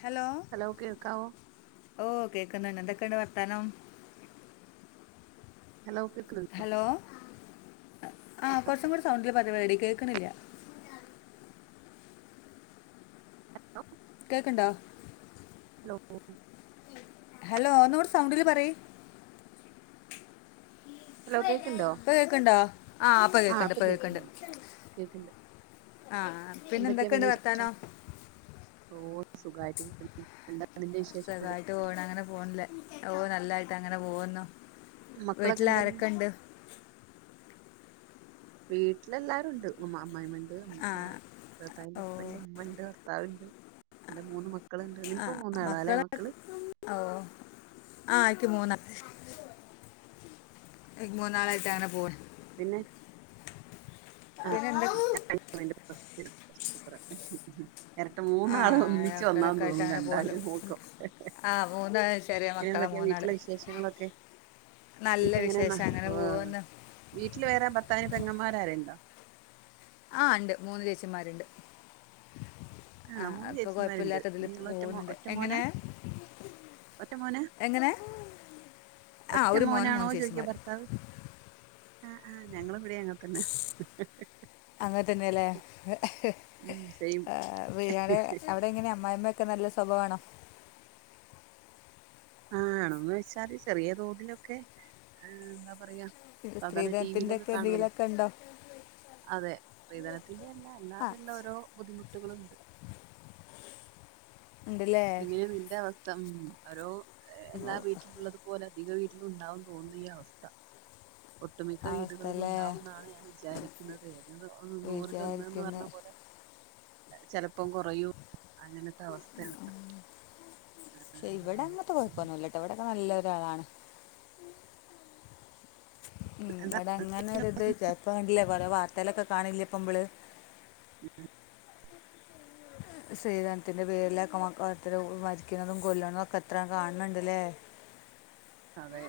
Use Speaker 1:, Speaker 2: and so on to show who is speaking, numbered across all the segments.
Speaker 1: Hello ഓ ക്കെകുന്നു എന്ത എണ് വർത്താനം
Speaker 2: ഹലോ കേക് നുണ്ടോ
Speaker 1: ആഹ് കുറച്ചും കൂടി സൗണ്ട പതുപടി കേൾക്കുന്നില്ല കേക്കണ്ടാ
Speaker 2: ലകോ
Speaker 1: ഹലോ ഒന്ന്വിടെ സൗണ്ടില് പറ
Speaker 2: ഹലോ കേൾക്കുണ്ടോ
Speaker 1: പഴക്കണ്ടോ ആഹ് പക
Speaker 2: ആ
Speaker 1: കേക്കണ്ട്
Speaker 2: ഇപ്പൊ
Speaker 1: പതുക്കുണ്ട്
Speaker 2: കേൾക്കുന്നുണ്ട് കേൾക്കുന്നുണ്ട്
Speaker 1: ആഹ പിന്നെ എന്തൊക്കെയുണ്ട് വർത്താനോ
Speaker 2: സുഖമായിട്ടിരിക്ക
Speaker 1: സുഖമായിട്ട് പോണം അങ്ങനെ പോണില്ലേ ഓ നല്ലായിട്ട് അങ്ങനെ പോുന്നുോ
Speaker 2: മക്കളൊക്കെ
Speaker 1: വീട്ടില്
Speaker 2: എന്താ
Speaker 1: ആരൊക്കെ ഇണ്ട്
Speaker 2: വീട്ടിലെല്ലരുുംണ്ട് ഉ്മാമ്മാ വണ്ട
Speaker 1: ആ
Speaker 2: പ്രതാവിന്റെ
Speaker 1: ഓ
Speaker 2: ഉപ്പണ്ട് ഉമ്മ ഉണ്ട് ഭർത്താവ്ണ്ട് എന്റെ മൂന്ന് മത്തം
Speaker 1: ആ മക്കള ഓ ആ ആയിക്ക് മൂന്ന എ മൂന്ന് നാളായിയിട്ടാങ്ങനെ പോവ
Speaker 2: പിന്നെ ആ
Speaker 1: പിന്നെ എന്താ
Speaker 2: ഉം ഇരട്ട
Speaker 1: ആ
Speaker 2: മൂന്നാള ഒന്നിച്ചു വന്നാ
Speaker 1: മക്കളൊക്കെ ആയിട്ട്
Speaker 2: തോന്നും
Speaker 1: അങ്ങനെ
Speaker 2: കണ്ടാാല
Speaker 1: പോകുന്നു
Speaker 2: നോക്കോ
Speaker 1: ആ മൂന്ന് ചെറിയ
Speaker 2: പിന്നെ
Speaker 1: മക്കളാ
Speaker 2: എന്തൊക്കെയ
Speaker 1: മൂന്നാള്
Speaker 2: വീട്ടിലെ വിശേഷങ്ങളൊക്കെ
Speaker 1: നല്ല
Speaker 2: എനക്ക് എങ്ങനെ
Speaker 1: വിശേഷം അങ്ങനെ പോകുന്നു
Speaker 2: വീട്ടിൽ വേറെ ബത്താാന പെങ്ങന്മാരരുുണ്ടോ
Speaker 1: ആ ഉണ്ട് മൂന്ന് ചേച്ചിന്മാരുണ്ട്
Speaker 2: ആണോ
Speaker 1: ആഹ
Speaker 2: മൂന്ന്
Speaker 1: അപ്പൊ
Speaker 2: ചേച്ചിമാരുണ്ട്
Speaker 1: കൊഴപ്പില്ലാത്തതിൽ
Speaker 2: നിങ്ങൾ ഒറ്റ മോ
Speaker 1: പോകുന്നുണ്ട്
Speaker 2: ഒറ്റ മോനാ
Speaker 1: എങ്ങനെ
Speaker 2: ഒറ്റ മോനാ
Speaker 1: എങ്ങനെ ആ
Speaker 2: ഒറ്റ
Speaker 1: ഒരു മോനും മൂന്ന ശേഷിമാര്
Speaker 2: ആഹ ആഹ് ഞങ്ങ ഇവിടെ അങ്ങ തന്നെ
Speaker 1: അങ്ങന
Speaker 2: ഉം സെയിം
Speaker 1: തന്നെയല്ലേടെ അവിടെ എങ്ങനെ അമ്മായിമ്മ ഒക്കെ നല്ല സ്വഭമാണോ
Speaker 2: ആണന്ന് വെച്ചാല് ചെറിയ തോതിലൊക്കെ എന്താ പറയാ സാധാരണ ടി
Speaker 1: സ്ത്രീധനത്തിന്റെ
Speaker 2: വിയിലൊക്കെ
Speaker 1: ഒക്കെ
Speaker 2: കാണൂലേ
Speaker 1: നീലൊക്കെ ഇണ്ടോ
Speaker 2: താ അതില്ല അല്ലാതെല്ല ഓരോ ബുദ്ധിമുട്ടുകളുംുണ്ട്
Speaker 1: ഉണ്ടല്ലേ
Speaker 2: എങ്ങനെ നിന്റെ അവസ്ഥ അോ
Speaker 1: ഓ,
Speaker 2: എല്ലാ വീട്ടിലുള്ളത് പോോലെ അധിക അുണ്ടാവൻ തോന്നിയ അവസ്ഥ ഒട്ടുമിക്ക
Speaker 1: അവസ്ഥ
Speaker 2: വീടുകളിൽ
Speaker 1: അല്ലേ
Speaker 2: ഉണ്ടാവുന്നാണ് ഞാൻ വിചാരിക്കുന്നത് ഏ നൂറൽ ഒന്ന്ന്ന് പറഞ്ഞ
Speaker 1: വിചാരിക്കുന്നത്
Speaker 2: പോലെ ചെിലപ്പോം കുറയൂ അങ്ങനത്തെ അവസ്ഥയാണ് എന്താ
Speaker 1: ഇവിടെ
Speaker 2: പറയാ
Speaker 1: അങ്ങത്തെ കുഴപ്പൊന്നല്ലട്ടോ ഇവിടെൊക്കെ നല്ല ത്താളാണ്. ഉം
Speaker 2: എന്താ
Speaker 1: ഇവ്ടെ അങ്ങനെ ഒരിത് [unintelligible] കൊറെ വാർത് തെലൊക്കെ കാണില്ലപ്പംമ്മള്?
Speaker 2: [unintelligible]
Speaker 1: സ്രീധനത്തിന്റെ പേരിലക്കെ മക്കൾഎത്ര മരിക്കുന്നതും കൊല്ലണതൊക്കെ എത്ര കാൺണ്ടല്ലേ?
Speaker 2: അതെ.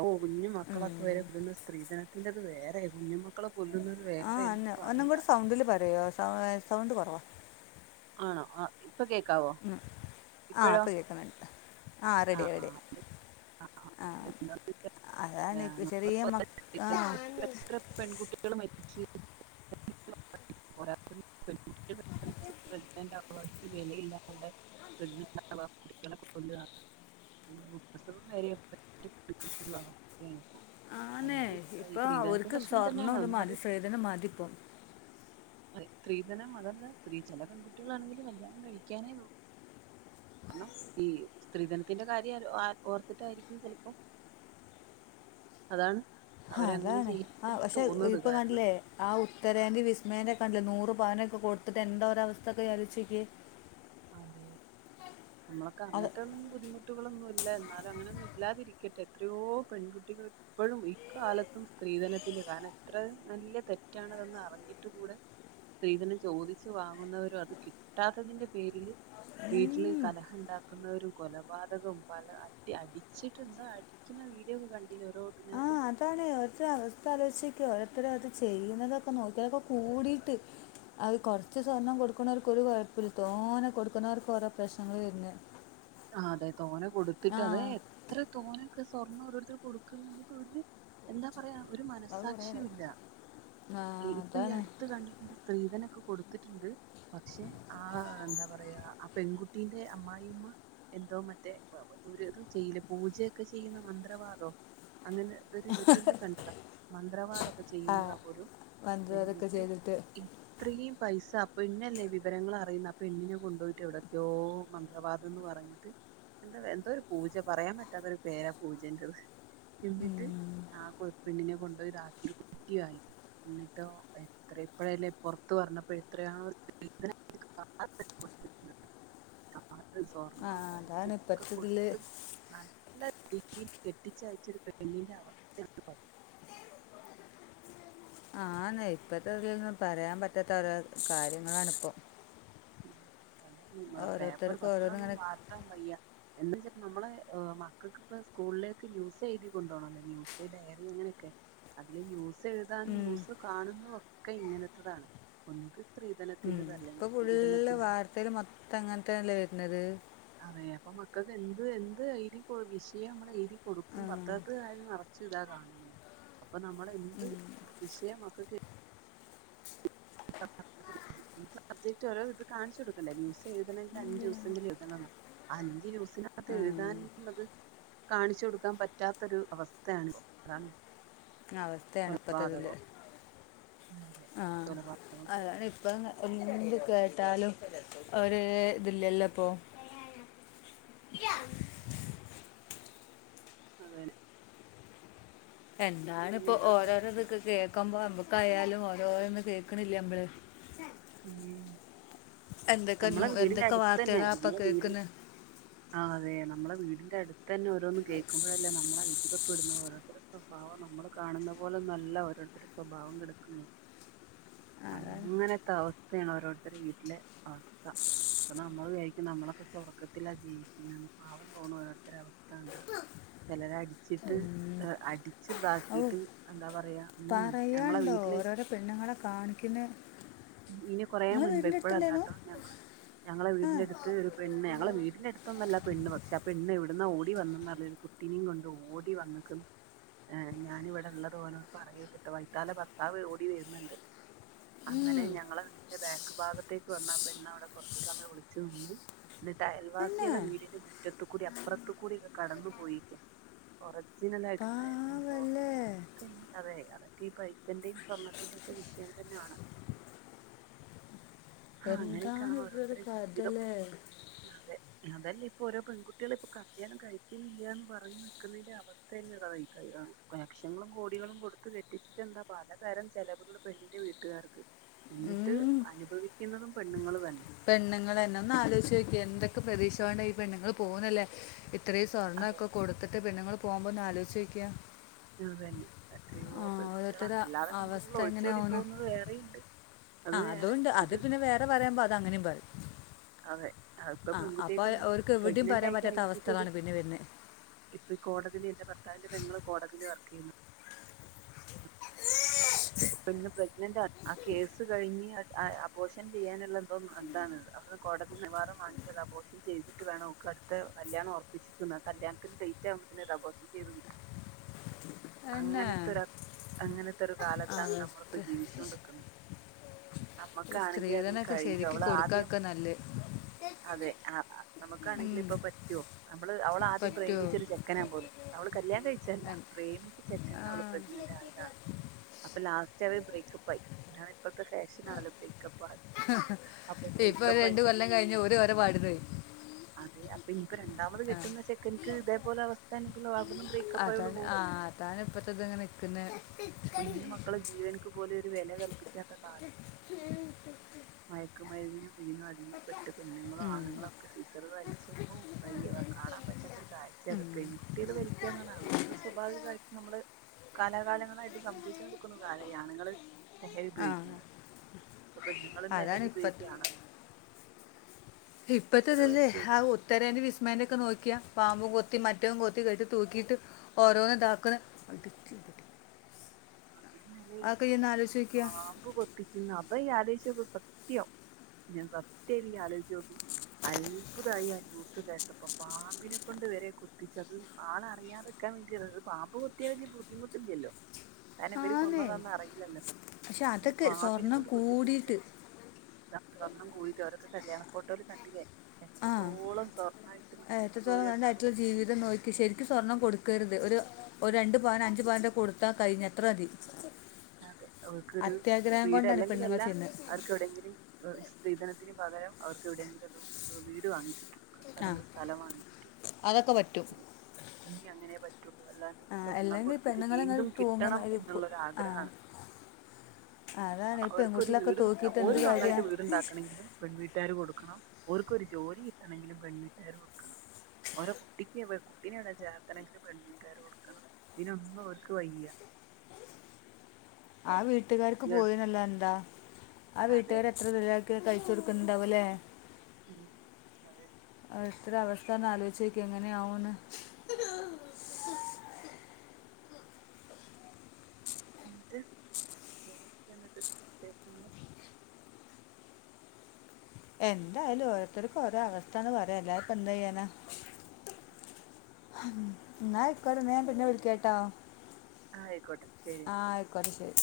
Speaker 2: ഓ കുഞ്ഞു
Speaker 1: ഉം.
Speaker 2: മക്കളൊക്കെവരെ [unintelligible] സ്ത്രീധന അതിന്റെത് വേറെ കുഞ്ഞ് മക്കളു
Speaker 1: ആ ന്നെ ഒന്നുംകൂടെ സൗണ്ടില് പറയോ സൗ സൗണ്ട് കുറവാ.
Speaker 2: ആണോ ആ ഇപ്പൊ കേക്കാവോ
Speaker 1: ഉം ആ
Speaker 2: ഇപ്പോഴോ
Speaker 1: ഇപ്പ കേക്കുന്ന്‌ണ്ട്, ആ റെഡിയായ്
Speaker 2: ആ
Speaker 1: റെഡിയായ്
Speaker 2: അത്
Speaker 1: ആ അതാണ് ചെറിയ മ ആ
Speaker 2: എത്ര പെൺകുട്ടികൾ [inaudible] [inaudible]
Speaker 1: ആന്നെ
Speaker 2: അതായത്
Speaker 1: ഇപ്പ
Speaker 2: സ്ത്രീധനത്തിന്റെ
Speaker 1: ഓര്ക്ക്
Speaker 2: പ്രശ്നം തന്നെയാണ്
Speaker 1: സ്വർണം ഇത്
Speaker 2: ഒന്നാമത്
Speaker 1: മതി സ്രീധനം മതി ഇപ്പം.
Speaker 2: സ്ത്രീധനം അതല്ല സ്ത്രീ ചെല പെൺകുട്ടികളാണെങ്കിലും കല്യാണം കഴിക്കാനേ പോക് കാരണം ഈ സ്ത്രീധനത്തിന്റെ കാര്യം ആ ഓർത്തിട്ടായിരിക്കും ചെലപ്പോ അതാണ്. അവരങ്ങനെ
Speaker 1: ഹതാണ് ആ
Speaker 2: ചെയ്യാൻ
Speaker 1: പശെ
Speaker 2: തോന്നുന്നത്
Speaker 1: ഇപ്പ
Speaker 2: കാരണം
Speaker 1: കണ്ടില്ലേ ആ ഉത്തരേന്റെ വിസ്മയെന്റെ ല്ലേ നൂറ് പവനൊക്കെ കൊടുത്തിട്ട് എന്താ ഒരവസ്ഥൊക്കെയ്ലോച്ച് നോയ്ക്കേ.
Speaker 2: ഉം നമ്മളൊക്കെ
Speaker 1: അത്
Speaker 2: അങ്ങനത്തെ ബുധിമുട്ട് ട്ടുകാളൊന്നുല്ല എന്നാലും അങ്ങനെയൊന്നും ഇല്ലാതിരിക്കട്ടെ, എത്രയോ പെൺകുട്ടികൾ ഇപ്പഴും ഇക്കാലത്തും സ്ത്രീധനത്തിന്റെ കാരണം എത്ര വെല്ല്യ തെറ്റാണതെന്ന് അറിഞ്ഞിട്ട് കൂടെ സ്ത്രീധനം ചോദിച്ചു വാങ്ങുന്നവരോ അത് കിട്ടാത്തതിന്റെ പേരില് വീട്ടില് കലഹ ഉണ്ടാക്കുന്നവരും കൊലപാതകം പല അടി അടിച്ചിട്ടുണ്ട് അടിക്കുന്ന വീഡിയൊക്കെ കണ്ടില്ലേ ഓരോ
Speaker 1: ആ
Speaker 2: ഇതിനാത്?
Speaker 1: അതാണ് ഓരോത്തരടെ അവസ്ഥലോച് ഓരോരുതാരോത്തർ ചെയ്യുന്നതൊക്കെ നോക്കിയാല കൂടിട്ട് അ കൊറച്ച് സ്വർണം കൊടുക്കുന്നവർക്ക് ഒരു കൊഴപ്പില്ല തോനെ കൊടുക്കുന്നവർക്ക് ഓരോ പ്രശ്നങ്ങൾ വരുന്നേ
Speaker 2: അതെ തോനെ കൊടുത്തിട്ട് അത് എത്ര തോനെ സ്വർണ്ണം ഓരോരുത്തർ കൊടുക്ക്ന്ന്‌ എന്നിട്ട് ഒര് എന്താ പറയാ ഒരു
Speaker 1: അത് കുറേ
Speaker 2: മനസാക്ഷിയും
Speaker 1: ആയി.
Speaker 2: ഇല്ല
Speaker 1: ആ
Speaker 2: ഇ ഇപ്പ ഈ
Speaker 1: അതാണ്
Speaker 2: അടുത്ത് കണ്ടിട്ടു സ്ത്രീധനൊക്കെ കൊടുത്തിട്ടുണ്ട് പക്ഷെ ആ എന്താ പറയാ ആ പെൺകുട്ടീന്റെ അമ്മായിമ്മ എന്തോ മറ്റേ ഇത് ചെയ്യിലേ പൂജയൊക്കെ ചെയ്യുന്ന മന്ത്രവാദോ? അങ്ങനെ ഒരു യൂട്യൂബിൽ കണ്ടത മന്ത്രവാദോക്കെ
Speaker 1: ആ
Speaker 2: ചെയ്യുന്നതാ പോലും
Speaker 1: വന്നത് അതൊക്കെ
Speaker 2: എന്നിട്ട്
Speaker 1: ചെയ്തിട്ട്
Speaker 2: ഇത്രയും പൈസ പിന്നല്ലേ വിവരങ്ങൾ അറിയുന്നേ ആ പെണ്ണിനെ കൊണ്ടുപോയിട്ട് എവിടൊക്കെയോ മന്ത്രവാദം ന്ന് പറഞ്ഞിട്ട് എന്താ എന്തോ ഒരു പൂജ പറയാൻ പറ്റാത്ത ഒരു പേരാ പൂജെന്റേത്,
Speaker 1: ഉം.
Speaker 2: എന്നിട്ട് ആ കൊ പെണ്ണിനെ കൊണ്ടോയി [unintelligible] കുട്ടിയയി, എന്നിട്ടോ എത്ര എപ്പഴല്ലേ പൊറത്ത് പറഞ്ഞപ്പോ എത്രയാ [unintelligible] ത്
Speaker 1: ആ
Speaker 2: സ്വർണ്ണം
Speaker 1: അതാണ്
Speaker 2: പൈസൊക്കെ
Speaker 1: ഇപ്പത്തതില്
Speaker 2: കൊടുത്ത് നൽ ല്ല രീതിൽ കെട്ടിച്ചയചൊരു പെണ്ണിന്റെ അവസ്ഥയാണ് പറ
Speaker 1: ആന്നെ ഇപ്പത്തെ ഇതിൽന്നും പറയാൻ പറ്റാത്ത ഓരോ കാര്യങ്ങളാണിപ്പോ.
Speaker 2: [unintelligible] പേപ്പർ
Speaker 1: ഓരോന്നും
Speaker 2: പത്രൊന്നും
Speaker 1: ഇങ്ങനെ
Speaker 2: വാർത്താൻ വയ്യ എന്താെച്ച നമ്മളെ മക്കക്ക്പ്പ സ്കൂളിലേക്ക് ന്യൂസ് എഴുതി കൊണ്ടുപോണെല്ലേ ന്യൂസ് ഡയറി അങ്ങനൊക്കെ അതില് ന്യൂസ് ന്യൂസ് എഴുതാനും
Speaker 1: ഉം,
Speaker 2: ന്യൂസ് കാണുന്ന ഒക് ഒക്കെ ഇങ്ങനത്തതാണ് ഒന്നക്ക്
Speaker 1: ഉം.
Speaker 2: സ്ത്രീധനത്തിൻന്റെതല്ലേ
Speaker 1: ഇപ്പൊ ഫുള്ള് വാർത്തെല് മൊത്തം അങ്ങനത്താണല്ലേ വരുന്നത്
Speaker 2: അതെ അപ്പൊ മക്കക്ക് എന്ത് എന്ത് എഴ്തി കൊട് വിഷയം നമ്മൾ എഴ്തി കൊടുക്കും
Speaker 1: ഉം.
Speaker 2: പത്തത് കാര് നിറച്ച് ഇതാ കാണുന്നത് അപ്പൊ നമ്മള് എന്ത് വിഷയ മക്കക്ക് [inaudible] സബ്ജക്ട് ഓരോ ഇത് കാണിച്ചു കൊടുക്കണ്ടേ ന്യൂസ് എഴുതണങ്കിൽ അഞ്ചു ദൂസങ്കിലുംഎഴുതണൊന്ന ആ അഞ്ചു ന്യൂസിനകത്ത് എഴുതാനുള്ളത് കാണിച്ചു കൊടുക്കാൻ പറ്റാത്തൊര് അവസ്ഥയാണ് പൊ
Speaker 1: അവസ്ഥയാണ് ഇപ്പത്തതില്
Speaker 2: അതെ
Speaker 1: ആ
Speaker 2: കൊലപാതകം
Speaker 1: അതാണ്
Speaker 2: സ്ത്രീധനം
Speaker 1: ഇപ്പ എന്ത് കേട്ടാ ഹലോ ഒര് ദില്ലില്ല പോ
Speaker 2: അതെനെ
Speaker 1: എന്താണ് ഇപ്പോ ഓരോരോതക്കെ കേക്കുമ്പോ നമ്മുക്ക് കയാലും ഓരോന്നും കേക്കണില്ലേ നമ്മള്
Speaker 2: ഉം
Speaker 1: എന്തക്കനൂ
Speaker 2: നമ്മളെ വീടിന്റെ
Speaker 1: എന്തക്ക
Speaker 2: അടുത്ത് തന്നെ
Speaker 1: വാർത്തകള ഇപ്പൊ
Speaker 2: നമ്മളെ വീട്
Speaker 1: കേക്ക്ന്നെ
Speaker 2: ആ അതെ നമ്മള വീടിന്റെ അടുത്ത് തന്നെ ഓരോന്നും കേൾക്കുമ്പോഴല്ലേ നമ്മള അത്ഭുതപ്പെടുന്ന ഓരോരുത്തരു സ്വഭാവം നമ്മൾ കാണുന്ന പോലെന്നല്ല ഓരോരുത്തരു സ്വഭാവം കിടക്കുന്നത്
Speaker 1: അതാണ്
Speaker 2: അങ്ങനെ ത അവസ്ഥയാണ് ഓരോരുത്തരു വീട്ടിലെ അവസ്ഥ അപ്പൊ നമ്മള് വിചാരിക്കും നമ്മളൊക്കെ സ്വർഗ്ഗത്തിലാ ജീവിക്കുന്നെന്ന് പാവം തോന്നും ഓരോരുത്തര അവസ്ഥ കണ്ട ചിലര അടിച്ചിട്ട് അടിച്ചു
Speaker 1: ഓ
Speaker 2: ഇതാക്കിട്ട് എന്താ പറ
Speaker 1: പറയാണ്ടോ ഓരോരോ പെണ്ണുങ്ങളെ കാണിക്കുന്നേ
Speaker 2: ഇനി കൊറേ മുൻപ് ഇപ്പോഴല്ലാട്ടോ ഞങ്ങള് ഞങ്ങളെ
Speaker 1: ആ
Speaker 2: വീടിന്റെ അടുത്ത് ഒരു പെണ്ണ് ഞങ്ങള വീടിന്റെ അടുത്തൊന്നല്ല പെണ്ണ് പക്ഷെ അപ്പ പെണ്ണ് എവിടുന്ന ഓടി വന്നന്ന് അറിയില്ല ഒരു കുട്ടിനെയും കൊണ്ട് ഓടി വന്നേക്കണ് ഞാന് ഇവിടെള്ളത് ഓനോട് പറയരുതേട്ടോ വൈത്താല ഭർത്താവ് ഓടി വരന്നണ്ട് അങ്ങനെ ഞങ്ങളെ വീടിന്റെ ബാക്ക് ഭാഗത്തേക്ക് വന്ന പെണ്ണവിടെ കുറച്ച് സമയം ഒളിച്ച് നിന്ന് എന്നിട്ട്
Speaker 1: എന്നാ
Speaker 2: അയൽവാസികള വീടിന്റെ മുറ്റത്ത കൂടി അപ്പുറത്ത കൂടി ഒക്കെ കടന്നു പോയിരിക്ക ഒറിജിനൽ ആയിട്ടുണ്ടായ സംഭവം
Speaker 1: പാവല്ലേ
Speaker 2: അതക്കെ അതെ അതൊക്കെ ഈ പൈസന്റെയും സ്വർണ്ണത്തിന്റെ ഒക്കെ വിഷയം തന്നെയാണ് ആ
Speaker 1: എന്താണ്
Speaker 2: അങ്ങനെയൊക്കെയാണ്
Speaker 1: ഇവിടെടെ
Speaker 2: ഓരോരുത്തരുടെ
Speaker 1: കദ
Speaker 2: ജീവിതം
Speaker 1: ല്ലേ
Speaker 2: അതെ അതല്ലേ ഇപ്പൊ ഓരോ പെൺകുട്ടികൾ ഇപ്പൊ കല്യാണം കഴിക്കുന്നില്ലന്ന് പറഞ്ഞു നിക്കുന്നതിന്റെ അവസ്ഥ തന്നെ ഈ ലക്ഷങ്ങളും കോടികളും കൊടുത്ത കെട്ടിച്ചിട്ട എന്താ പലതരം ചെലവുകള് പെണ്ണിന്റെ വീട്ട്കാർക്ക് എന്നിട്ട് അനുഭവിക്കുന്നതും പെണ്ണുങ്ങള് തന്നെ
Speaker 1: പെണ്ണങ്ങള് തന്നെ ഒന്ന് ആലോച്ച് നോക്കിയേ എന്തൊക്‌ പ്രതീക്ഷവേണ്ട ഈ പെണ്ണുങ്ങള് പോകുന്നില്ലേ ഇത്രയും സ്വർണ്ണം
Speaker 2: അതെ
Speaker 1: ഒക്കെ കൊടുത്തിട്ട് പെണ്ണുങ്ങള് പോകുമ്പോ ഒന്ന് ആലോച്ചോക്കിയേ
Speaker 2: അതന്നെ എത്രയോ പെൺകുട്ടികളാ
Speaker 1: ഓരോരുത്തരുടെ
Speaker 2: അല്ലാതെ
Speaker 1: അവസ്ഥ
Speaker 2: പെൺകുട്ടികള് ഒളിച്ചോടി
Speaker 1: എങ്ങനെയാവുന്നു
Speaker 2: പോകുന്നത് വേറെയിണ്ട്
Speaker 1: ആ
Speaker 2: അത് വേറെ
Speaker 1: അതുകൊണ്ട് അത്
Speaker 2: ഇത്
Speaker 1: പിന്നെ വേറെ [unintelligible]
Speaker 2: അതെ അ ഇപ്പൊ
Speaker 1: ആ
Speaker 2: പെൺകുട്ടിയക്ക്
Speaker 1: അപ്പോൾ
Speaker 2: ഒന്നും
Speaker 1: അവർക്ക് എവിടെയും
Speaker 2: പ്രഗ്നന്റ്
Speaker 1: പറയാൻ
Speaker 2: ആയി
Speaker 1: പറ്റാത്ത
Speaker 2: കഴിഞ്ഞിട്ടത്
Speaker 1: അവസ്ഥകളാണ് പിന്നെ വരുന്നത്
Speaker 2: ഇപ്പൊ ഈ കോടതില് എന്റെ ഭർത്തവിന്റെ പെങ്ങള് കോടതിയില് വർക്ക് ചെയ്യുന്ന പെണ്ണ് പ്രഗ്നന്റ്ണ് ആ കേസ് കഴിഞ്ഞ് അത് അബോഷൻ ചെയ്യാനുള്ള എന്തോ എന്താണ് അത് അവിന്ന് കോടതിന്ന് നിവാദം വാങ്ങി അത് അബോഷൻ ചെയ്തിട്ട് വേണം ഓക്ക് അടുത്ത കല്യാണം ഉറപ്പിച്ചിരിക്കുന്നേ കല്യാണത്തിന് ഡേറ്റ് ആവുമ്പതേക്ക് അബോഷൻ ചെയ്ത് കിട്ടണം
Speaker 1: എന്നെ
Speaker 2: അങ്ങനെത്തൊര അങ്ങനത്തെ ഒരു കാലത്ത് താ ണ്
Speaker 1: അവസ്ഥ
Speaker 2: നമ്മളിപ്പോ ജീവിച്ചോണ്ട്ക്ക്‌ന്നെ അമ്മക് ക്കാണെങ്കി അതിന്
Speaker 1: സ്ത്രീധനമൊക്കെ
Speaker 2: കഴിയോ
Speaker 1: ശരിക്ക്
Speaker 2: അവള ആദ്യം
Speaker 1: കൊടുക്കാക്ക നല്ല
Speaker 2: അതെ ആ നമുക്കാണെങ്കിൽ ഇപ്പ പറ്റോ നമ്മള് അവള് ആദ്യം
Speaker 1: പറ്റുമോ
Speaker 2: പ്രേമിച്ചരു ചെക്കനാ പോലും അവള് കല്യാണം കഴിച്ചല്ല പ്രേമിച്ച ചെക്കൻ
Speaker 1: ആ
Speaker 2: അവള് പ്രഗ്നന്റ് ആയതാണ് ലാസ്റ്റ് അവര് ബ്രേക്കപ്പയി ആണ് പ്പഴത്തെ ഫാഷനാണല്ലോ ബ്രേക്കപ്പ്
Speaker 1: ഇപ്പൊ ഒര് രണ്ട് കൊല്ലം കഴിഞ്ഞു ഒരു ഓര പാടിന് പോയി
Speaker 2: പെഞ്ഞി പ്പ രണ്ടാമത് കെട്ടന്ന് വെച്ചെ ക്കെൻക്ക് തേപോല അവസ്ഥ [unintelligible] ആയോള്
Speaker 1: അതാണ്
Speaker 2: പോവും
Speaker 1: ആ അതാണ് ഇപ്പത്തെത് ങ്ങെനെ നിക്കുന്നേ
Speaker 2: കുഞ്ഞു മക്കളെ ജീവനക്ക് പോലെ വില കൽപ്പിക്കാത്ത കാലം ആയി [unintelligible] റ്റ് പെണ്ണുങ്ങളു ആണുങ്ങാളൊക്കെ സിസറ് വലി ശുഭവും വയ്യ കാണാൻ പറ്റാത്ത ഒരു കാഴ്ചയ പെൺകുട്ടികള് വലിക്കാന്നർഞാ ആൺകുട്ടിള് സ്വാഭാവികമായിട്ട് നമ്മള് കലാകാലങ്ങളായിട്ട് സം [unintelligible] ആണ്ങ്ങള് ലഹരി
Speaker 1: ആ
Speaker 2: ഉപയോഗിക്കുന്നത് പ്പ പെണ്ണങ്ങളും ലഹരി ഉപയോഗിക്കയാണല്ലോ
Speaker 1: ഇപ്പത്തെതല്ലേ ആ
Speaker 2: വലിക്കായിട്ട്
Speaker 1: ഉത്തരേറെ വിസ്മന്റെ ഒക്കെ നോക്കിയാ പാമ്പും കൊത്തി മറ്റവും കൊത്തി കെട്ടി തൂക്കിയിട്ട് ഓരോന്ന് താക്കണ്
Speaker 2: അതന്നെല്ലേ
Speaker 1: ആഒക്കെ യൊന്ന് ആലോയിച്ചോക്യാ
Speaker 2: ഇന്ന അപ്പ ഇയ്യ് ആലോയിചോക് സത്യം ന്നെ സത്യയായിട്ട് ഇജ്ജ് ആലോയിച്ചോക് നക്കക്ക് അത്ഭുതായാഞ് ആ ന്യുസ് കേട്ടപ്പൊ പാമ്പിനെ കൊണ്ട് വരെ കൊത്തിച്ചത് ആളറിയാതെക്കാൻ വേണ്ടി അത് പാമ്പ് കൊത്തിയാ വലിയ ബുദ്ധിമുട്ടില്ലല്ലോ കാരണം ഇവര്
Speaker 1: ആന്നേ
Speaker 2: കൊന്നതന്ന അറിയില്ലല്ലോ
Speaker 1: പക്ഷെ
Speaker 2: എന്നിട്ട്
Speaker 1: അതൊക്കെ
Speaker 2: പാമ്പിനെ
Speaker 1: സ്വർണം കൂടിട്ട്
Speaker 2: സ്വണ്ണം കൂയിട്ട് അവരൊക്കെ കല്യാണ ഫോട്ടോല് കണ്ടില്ലേ
Speaker 1: ആ
Speaker 2: എത്രത്തോളം സ്വർണ്ണായിട്ട് നിക്കുന്നത് ഓര്
Speaker 1: എത്രത്തോളം
Speaker 2: രണ്ടാളും
Speaker 1: [unintelligible] ജീവിതം നോക്കി ശരിക്കും സ്വർണ്ണം കൊടുക്കരു ത് ഒരു ഒരു രണ്ട് പവന് അഞ്ചു പവന്റെ കൊടുത്ത കഴിഞ്ഞ അത്ര മതി
Speaker 2: അതെ അവർക്കൊരു
Speaker 1: അത്യാഗ്രഹം
Speaker 2: വീട്
Speaker 1: കൊണ്ടാണ് ഈ
Speaker 2: അല്ലെങ്കിലും
Speaker 1: പെണ്ണുങ്ങൾ
Speaker 2: അല്ല
Speaker 1: ചെയ്യുന്നത്
Speaker 2: അവർക്ക് എവിടെങ്കിലും ഒ സ് സ്ത്രീധത്തിന് പകരം അവർക്ക് എവിടെയെങ്കിലും ഒരു വീട് വാങ്ങിച്ചിട്ട്
Speaker 1: ആ
Speaker 2: അല്ലങ്ക് സ്ഥലംവാങ്ങിച്ചിട്ട്
Speaker 1: അതൊക്കെ പറ്റും
Speaker 2: ഇനി അങ്ങനെ പ റ്റുള്ളൂ അല്ലാണ്ട്
Speaker 1: ആ
Speaker 2: സ്വർണം
Speaker 1: അല്ലെങ്കിൽ
Speaker 2: കൊടുത്തിട്ട്
Speaker 1: പെണ്ണുങ്ങളെ ഇങ്ങനെ
Speaker 2: വീണ്ടും
Speaker 1: തൂങ്ങ
Speaker 2: കിട്ടണം എന്നുള്ളര് ആഗ്രഹ
Speaker 1: ആ
Speaker 2: ക്രാ
Speaker 1: അതാണ് ഈ
Speaker 2: അവർക്ക് ഒരു
Speaker 1: പെൺകുട്ടികളൊക്കെ
Speaker 2: വീട്
Speaker 1: തൂക്കിയിട്ട്
Speaker 2: ഓരു
Speaker 1: എന്ത്
Speaker 2: സ്വന്തായിട്ട്
Speaker 1: കാര്യമാണ്
Speaker 2: വീടുണ്ടാക്കണങ്കിലും പെൺവീട്ടാര് കൊടുക്കണം ഓർക്ക് ഒരു ജോലി ട്ടണമങ്കിലും പെൺവീട്ടുകാർ കൊടുക്കണം ഓരോ കുട്ടിക്ക് കുട്ടിനെ ഇടം ചേർത്തണെങ്കിലും പെൺവീട്ടുകാാര് കൊടുക്കണം ഇതിനൊന്ന് അവർക്ക് വയ്യ
Speaker 1: വീ വീട്ടുകാർക്ക്
Speaker 2: ഇത്
Speaker 1: പോയിന്നല്ല എന്താ ആ
Speaker 2: അതെ
Speaker 1: വീട്ടുകാര് എത്ര ദൂരക്കി കഴ ചറക്കുന്നണ്ടാവുലെ
Speaker 2: ഉ അത [unintelligible]
Speaker 1: ഇത്ര അവസ്ഥ ഒന്ന് ആലോചിച്ചുനോക്കിയേ ങ്ങനെയാവുന്നു
Speaker 2: എന്നട്ട വേറെ എന്തെക്കെയാ എന്നട്ട് വിശേഷങ്ങളൾ
Speaker 1: എന്തായാലും ഓരോത്തർക്ക് ഓരോ അവസ്ഥയന്ന് പറയാ അല്ലാതിപ്പോ എന്താ ചെയ്യാനാ എന്നാക്കടന്നോ പിന്നെ വിളിക്ക കേട്ടോ
Speaker 2: ആയിക്കോട്ടെ ശരി
Speaker 1: ആഹ ആയിക്കോട്ട ശരി